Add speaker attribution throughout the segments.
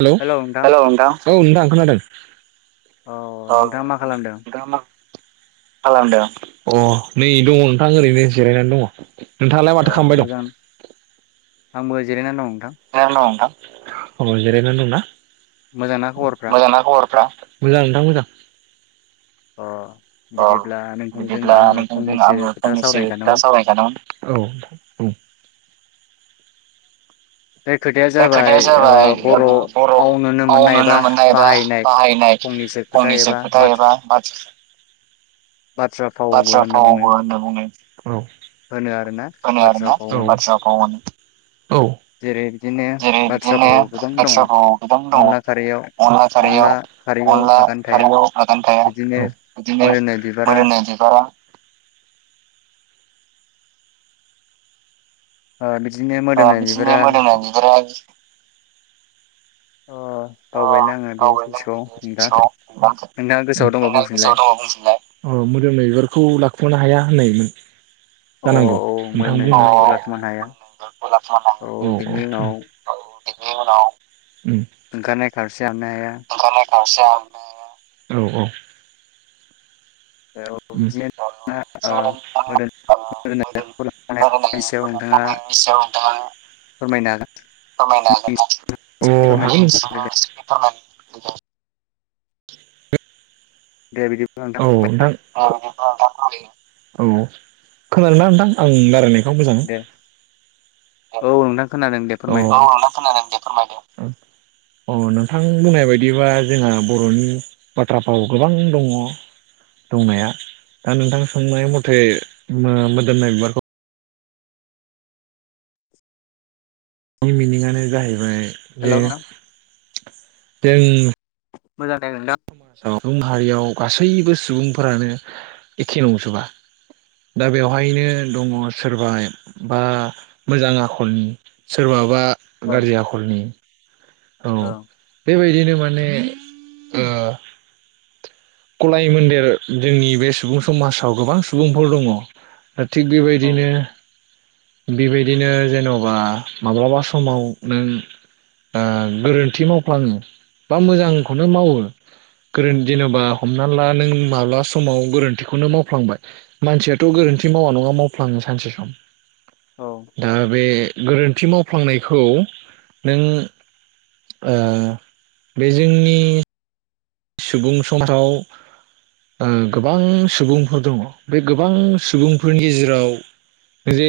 Speaker 1: हेल हेले नोंथां औ नोंथां खोनादों [inaudible] औ
Speaker 2: नोंथाङा मा खालामदों
Speaker 1: खालामदों अ नै दंङ नोंथां ओरैनो जिरायनानै दंङ नोंथाङालाय
Speaker 2: ओ
Speaker 1: माथो खालामबाय दं
Speaker 2: मोजां आंबो जिरायना दं
Speaker 1: [unintelligible] अ जिरायनानै दं ना
Speaker 2: मोजांना खबरफ्रा
Speaker 1: मोजां ना खबरफ्रा मोजां नोंथां मोजां
Speaker 2: अ बिदिब्ला
Speaker 1: अह
Speaker 2: नोंथांजों
Speaker 1: बिदिब्ला
Speaker 2: आङो
Speaker 1: नोंथांजों
Speaker 2: फंनैसो
Speaker 1: आंङो
Speaker 2: खोथा
Speaker 1: फंनैसो
Speaker 2: सावरायनो
Speaker 1: खोथा
Speaker 2: सानदोंमोन
Speaker 1: सावरायनो सानदोंमोन
Speaker 2: बे
Speaker 1: बे
Speaker 2: जाबाय
Speaker 1: खोथाया
Speaker 2: ओ
Speaker 1: जाबाय
Speaker 2: बर'आव नुनो
Speaker 1: बर'आव
Speaker 2: मोननाय बा
Speaker 1: नुनो मोननाय एबा
Speaker 2: बाहायनाय
Speaker 1: बाहायनाय
Speaker 2: खोथा एबा
Speaker 1: फंनैसो खोथा एबा बाथ
Speaker 2: बाथ्रा फावबो
Speaker 1: बाथ्रा
Speaker 2: होनना बुंनो
Speaker 1: फावबो होनना बुंङो औ
Speaker 2: होनो आरोना
Speaker 1: होनो
Speaker 2: बाथ्रा
Speaker 1: आरोना
Speaker 2: फाव होनो
Speaker 1: बाट्राफाव मोनो
Speaker 2: जेरै बिदिनो
Speaker 1: जेरै
Speaker 2: बाथ्रा
Speaker 1: बिदिनो
Speaker 2: फाव गोबां दङ
Speaker 1: बाथ्राफाव गोबां दङ
Speaker 2: अनला खारैयाव
Speaker 1: अनला
Speaker 2: अनला
Speaker 1: खारियाव
Speaker 2: खारैयाव
Speaker 1: अनला
Speaker 2: आगान थाया
Speaker 1: खारियाव आगान थाया
Speaker 2: बिदिनो
Speaker 1: बिदिनो मोदोमनाय बिबारा [unintelligible]
Speaker 2: [unintelligible]
Speaker 1: अ
Speaker 2: मोदोमनाय
Speaker 1: बिदिनो
Speaker 2: बिबारा
Speaker 1: मोदोमनाय बिबारा
Speaker 2: अ बावबायलै आङो
Speaker 1: [unintelligible]
Speaker 2: बे ससेखौ नोंथां नोंथाङा गोसोआव दंबा बुंफिनलाय
Speaker 1: अ मोदोमनाय बिबारखौ लाखमानो हाया फनायोमोन [unintelligible]
Speaker 2: अ
Speaker 1: जानांगौ
Speaker 2: औ
Speaker 1: नोंथां
Speaker 2: मोदोमनाय
Speaker 1: औ
Speaker 2: बिबारखौ लाखोमानो हाया
Speaker 1: औ
Speaker 2: बिनि उनाव
Speaker 1: बिनि उनाव उम
Speaker 2: [unintelligible] जानो हाया
Speaker 1: आसा औ औ
Speaker 2: औ बिदिनो ओ मोदोमनाय बिबारखौ लाखोमानो हायानि सायाव नोंथाङा फोरमायनो हागोन फोरमायनो
Speaker 1: [unintelligible] [unintelligible]
Speaker 2: दे बिदिब्ला
Speaker 1: औ नोंथां
Speaker 2: फोरमायदो
Speaker 1: अ अ अ ओं खोनादों ना नोंथां आं रालायनायखौ मोजां
Speaker 2: दे औ नोंथां खोनादों दे
Speaker 1: औ
Speaker 2: फोरमाय
Speaker 1: [unintelligible] अ नोंथां बुंनाय बायदिबा जोंहा बर'नि बाथ्राफोराव गोबां दंङ दंनाया दा नोंथां सोंनाय मथे मोदोमनाय बिबारखौ नि मिनिंआनो जाहैबाय
Speaker 2: हेल'
Speaker 1: जे
Speaker 2: नोंथां
Speaker 1: दों
Speaker 2: मोजां दे नोंथां
Speaker 1: समाजाव [unintelligible] हायाव गासैबो सुबुंफोरानो एखे नंजोबा दा बेवहायनो दङ' सोरबा बा मोजां आखलनि सोरबाबा [unintelligible]
Speaker 2: औ
Speaker 1: गाज्रि आखलनि औ बेबायदिनो माने ओ गलाय मोन्देर जोंनि बे सुबुं समाजाव गोबां सुबुंफोर दङ' ओ थिग बेबायदिनो बेबायदिनो जेन'बा माब्लाबा समाव नों आ गोरोन्थि मावफ्लाङो बा मोजांखौनो मावो गोरोन [unintelligible] जेन'बा हमना ला नों माब्ला समाव गोरोन्थिखौनो मावफ्लांबाय मानसियाथ' गोरोन्थि मावा नङा मावफ्लाङो सानसे सम
Speaker 2: औ
Speaker 1: दा बे गोरोन्थि मावफ्लांनायखौ नों ओ बे जोंनि सुबुं समाजाव ओ गोबां सुबुंफोर दङ' बे गोबां सुबुंफोरनि गेजेराव जे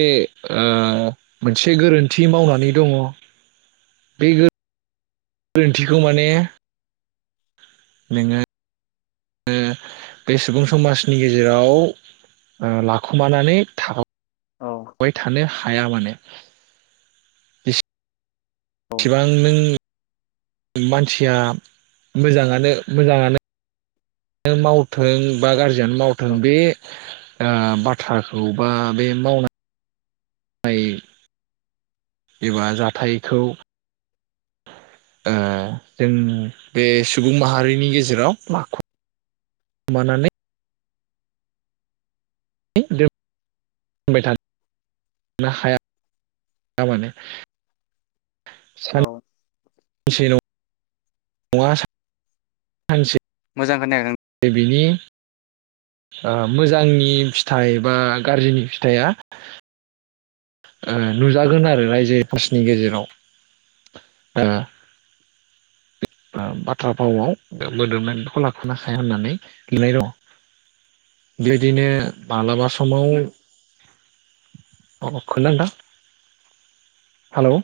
Speaker 1: ओ मोनसे गोरोन्थि मावनानै दङ' बे गो रोन्थिखौ माने [unintelligible] [unintelligible] बे सुबुं समाजनि गेजेराव ओ लाखुमानानै था [unintelligible]
Speaker 2: औ
Speaker 1: अवाय थानो हाया माने बिस
Speaker 2: औ
Speaker 1: सिबां नों [unintelligible] मानसिया ब मोजाङानो मोजाङानो [unintelligible] मावथों बा गाज जियानो मावथों
Speaker 2: औ
Speaker 1: बे आम बाथ्राखौ बा बे मावना नाय एबा जाथायखौ ओ जों बे सुबुं माहारिनि गेजेराव माखौ [unintelligible] [unintelligible] बुंबाय था [unintelligible] नो हाया या माने सान
Speaker 2: औ
Speaker 1: [unintelligible] सेल' [unintelligible] सा सानसे
Speaker 2: [unintelligible]
Speaker 1: बिनि ओ मोजांनि फिथाइ बा गाज्रिनि फिथाइया ओ नुजागोन आरो रायजो [unintelligible] गेजेराव आ [unintelligible] बाथ्रा फावआव मोदोमनायखौ [unintelligible] बेबायदिनो मालाबा समाव [unintelligible] हेल'